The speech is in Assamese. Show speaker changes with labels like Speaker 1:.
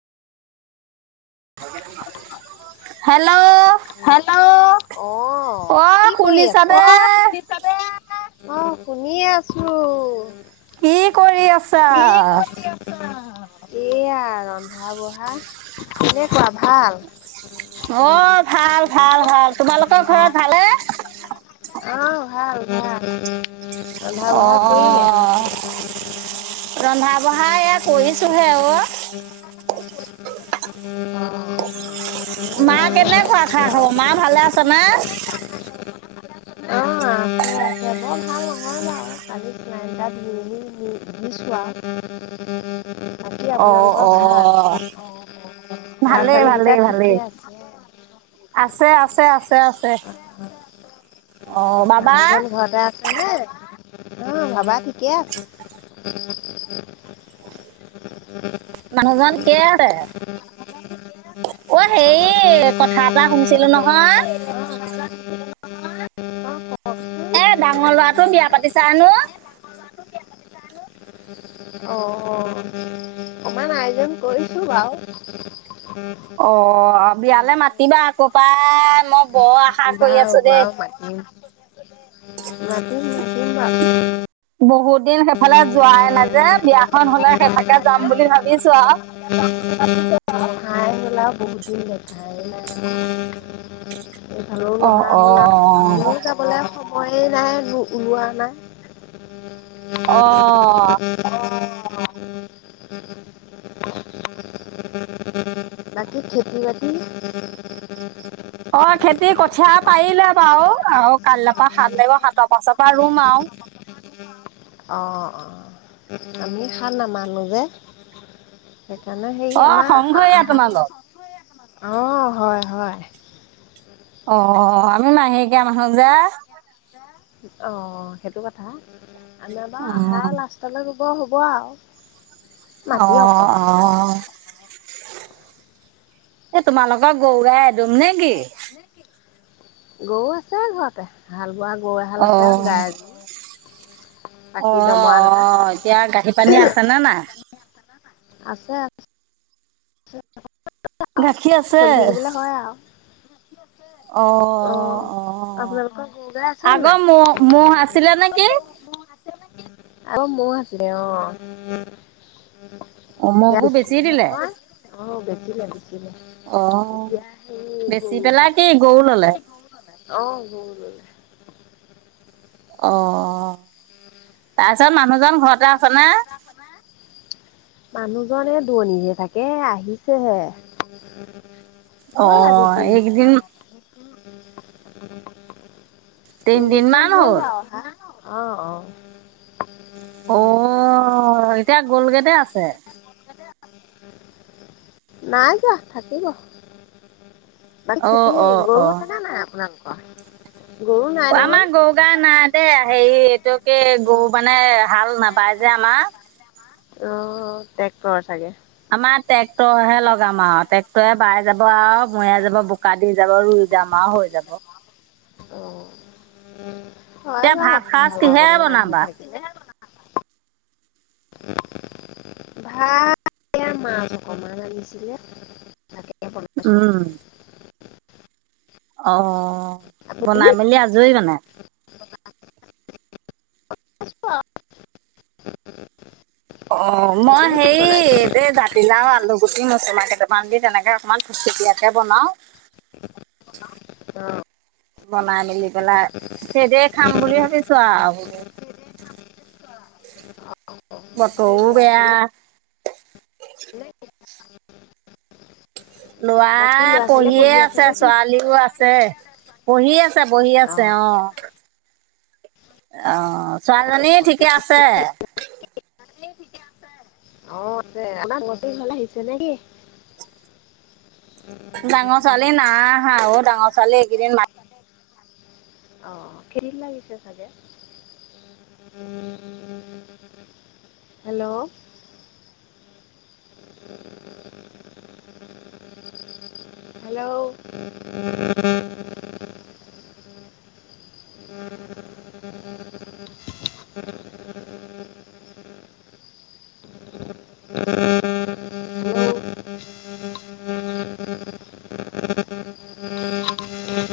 Speaker 1: [unintelligible] হেল্ল' অ শুনিছা নে
Speaker 2: শুনিছানে অ শুনিয়ে আছো
Speaker 1: কি কৰি আছা
Speaker 2: এয়া ৰন্ধা বঢ়া কেনেকুৱা ভাল অ ভাল ভাল ভাল তোমালোকৰ ঘৰত ভাল অহ ভাল ভাল
Speaker 1: অ
Speaker 2: ৰন্ধা বঢ়া কৰিলে
Speaker 1: ৰন্ধা বঢ়া এয়া কৰিছোঁহে অ',
Speaker 2: [unintelligible]
Speaker 1: মা
Speaker 2: এয়া বনাই
Speaker 1: কেনেকুৱা খা -খবৰ মা ভালে আছে নে?
Speaker 2: [unintelligible] [unintelligible] [unintelligible] ভাবিছোৱা বাকী আপোনালোকৰ
Speaker 1: অ অ
Speaker 2: ভাল? ল'ৰা
Speaker 1: ভালেই-
Speaker 2: ছোৱালীকেইটা
Speaker 1: ভালেই-
Speaker 2: ঠিকে
Speaker 1: ভালেই
Speaker 2: আছে?
Speaker 1: আছে- আছে, আছে আছে। অ বাবা
Speaker 2: মানুহজন ঘৰতে আ অ', বাবা ঠিকে আছে। [unintelligible]
Speaker 1: মানুহজন [unintelligible] অ',
Speaker 2: অঁ
Speaker 1: হেৰী কথা কথা এটা শুনিছিলো নহয়।
Speaker 2: কওকচোন
Speaker 1: এই ডাঙৰ লৰাটো বিয়া পাতিছা হেনো?
Speaker 2: অ', অকমান আয়োজন কৰি [unintelligible] কি বাৰু?
Speaker 1: অ', বিয়ালে মাতিবা আকৌ পাই মই বৰ আশা কৰি
Speaker 2: বাৰু
Speaker 1: আছো দেই।
Speaker 2: বাৰু মাতিম- মাতিম বাও।
Speaker 1: বহুত দিন সেইফালে যোৱাই নাই যে- বিয়াখন হলে সেইফাকে যাম বুলি ভাবিছো আৰু।
Speaker 2: [unintelligible] এই ফালেও। [unintelligible] নহা হলা আৰু
Speaker 1: অ
Speaker 2: মোৰো
Speaker 1: অ
Speaker 2: যাবলৈ সময়ে নাই, ওলোৱা নাই।
Speaker 1: অ',।
Speaker 2: বাকী খেতি- বাতি।
Speaker 1: অ', খেতি কঠীয়া পাৰিলে বাৰু আৰু কাইলৰ পৰা সাত লাগিব সাতৰ পাছৰ পৰা ৰুম আৰু।
Speaker 2: অ', আমি সাত নামানো মানুহ যে- সেইকাৰণে হেৰি
Speaker 1: অ
Speaker 2: আমাৰ
Speaker 1: সংঘৰীয়া
Speaker 2: আহাৰ
Speaker 1: তোমালোক
Speaker 2: অ', হয় -হয়।
Speaker 1: অ', আমি মাহেকীয়া মানুহ যে
Speaker 2: অ', সেইটো কথা, আমাৰ
Speaker 1: অ
Speaker 2: বাৰু আহাৰৰ লাষ্টলে ৰুব হ'ব আৰু। মাটি
Speaker 1: অঁ', অ'
Speaker 2: অকণমানহে
Speaker 1: -অ। এ- তোমালোকৰ গৰু -গাই এদুপ নেকি?
Speaker 2: গৰু আছে ঘৰতে। হাল -বোৱা গৰু এহাল
Speaker 1: অ
Speaker 2: আছে আৰু গাই এযোৰ আছে বাকী দমৰা দুটা আছে।
Speaker 1: পুখুৰী পানী আছেনে নাই?
Speaker 2: আছে। আৰু
Speaker 1: গাখীৰ আছে
Speaker 2: চলি থাকিবলৈ হয় আৰু
Speaker 1: অ', -
Speaker 2: অঁ
Speaker 1: অ',। অ',
Speaker 2: আপোনালোকৰ গৰু গাই আছে নাই
Speaker 1: আগৰ ম'হ আছিল নেকি?
Speaker 2: আগৰ ম'হ আছিলে অ',
Speaker 1: অ',
Speaker 2: এতিয়া
Speaker 1: ম'হবোৰ বেচি
Speaker 2: দেখিলে
Speaker 1: দিলে।
Speaker 2: নহয় অ', দেখিলোঁ। লাগিছিলে,
Speaker 1: অ'।
Speaker 2: এতিয়া সেই
Speaker 1: বেচি পেলাই
Speaker 2: গৰুহে
Speaker 1: কি গৰু ল'লে।
Speaker 2: অ', গৰু লৈ।
Speaker 1: অঁ', অঁ',।
Speaker 2: উম', মানুহ জন
Speaker 1: আছেনে?
Speaker 2: ঘৰতে আছে।
Speaker 1: [inaudible]
Speaker 2: মানুহজন এ দূৰনিত হে, থাকে আহিছেহে।
Speaker 1: অ', এইকেইদিন
Speaker 2: তিনদিন মান হ'ল অহা। অঁ।
Speaker 1: অঁ, এতিয়া গ'লগে নে আছে!
Speaker 2: নাই যোৱা, থাকিব। বাকী,
Speaker 1: অ',
Speaker 2: খেতি
Speaker 1: অ', অ'।
Speaker 2: গৰু
Speaker 1: অ',
Speaker 2: আছেনে নাই আপোনালোকৰ? গৰু নাই। নহয়
Speaker 1: আমাৰ গৰু-গা নাই দেই, হেৰি এইটো কি গৰু মানে হাল নাবায় যে আমাৰ।
Speaker 2: অঁ, টেক্টৰ চাগে।
Speaker 1: আমাৰ ট্ৰেক্টৰ হে লগাম আৰু, ট্ৰেক্টৰে বাই যাব আৰু, মৰিযায় যাব, বোকা দি যাব। ৰুই যাম আৰু হৈ যাব।
Speaker 2: উম, হয়
Speaker 1: এতিয়া ভাত
Speaker 2: বাৰু,
Speaker 1: সাজ কিহেৰে
Speaker 2: হাল
Speaker 1: বনাবা
Speaker 2: বাবলৈ ভাত এ, মাছ অকমান আনিছিলে। তাকে, বনাই আছো।
Speaker 1: উম অঁ,
Speaker 2: আপুনি
Speaker 1: বনাই-মেলি আজৰি মানে।
Speaker 2: [unintelligible]
Speaker 1: অঁ, মই
Speaker 2: আপুনি কি
Speaker 1: হেৰি
Speaker 2: বনাইছে
Speaker 1: এই জাতিলাও আলু [unintelligible] কেইটামান দি তেনেকে অকমান থূপ-থূপিয়াকে বনাও।
Speaker 2: অঁ।
Speaker 1: বনাই-মেলি সেই দিয়ে খাম বুলি ভাবিছো আৰু।
Speaker 2: বাকী
Speaker 1: বতৰো
Speaker 2: ল'ৰা
Speaker 1: বেয়া।
Speaker 2: ছোৱালীয়ে
Speaker 1: ল'ৰা
Speaker 2: বাকী ল'ৰা ছোৱালীয়ে
Speaker 1: পঢ়িয়ে
Speaker 2: পঢ়ি
Speaker 1: আছে,
Speaker 2: নে কি
Speaker 1: ছোৱালীও আছে। পঢ়ি আছে, বহি আছে, অ'। অ', ছোৱালীজনী ঠিকে আছে?
Speaker 2: [unintelligible]
Speaker 1: ডাঙৰ ছোৱালী নাই আহা অ। ডাঙৰ ছোৱালী এইকেইদিন মা
Speaker 2: অ', খেতিত লাগিছে চাগে। হেল্ল'!
Speaker 1: [inaudible]
Speaker 2: হেল্ল'! [inaudible] উম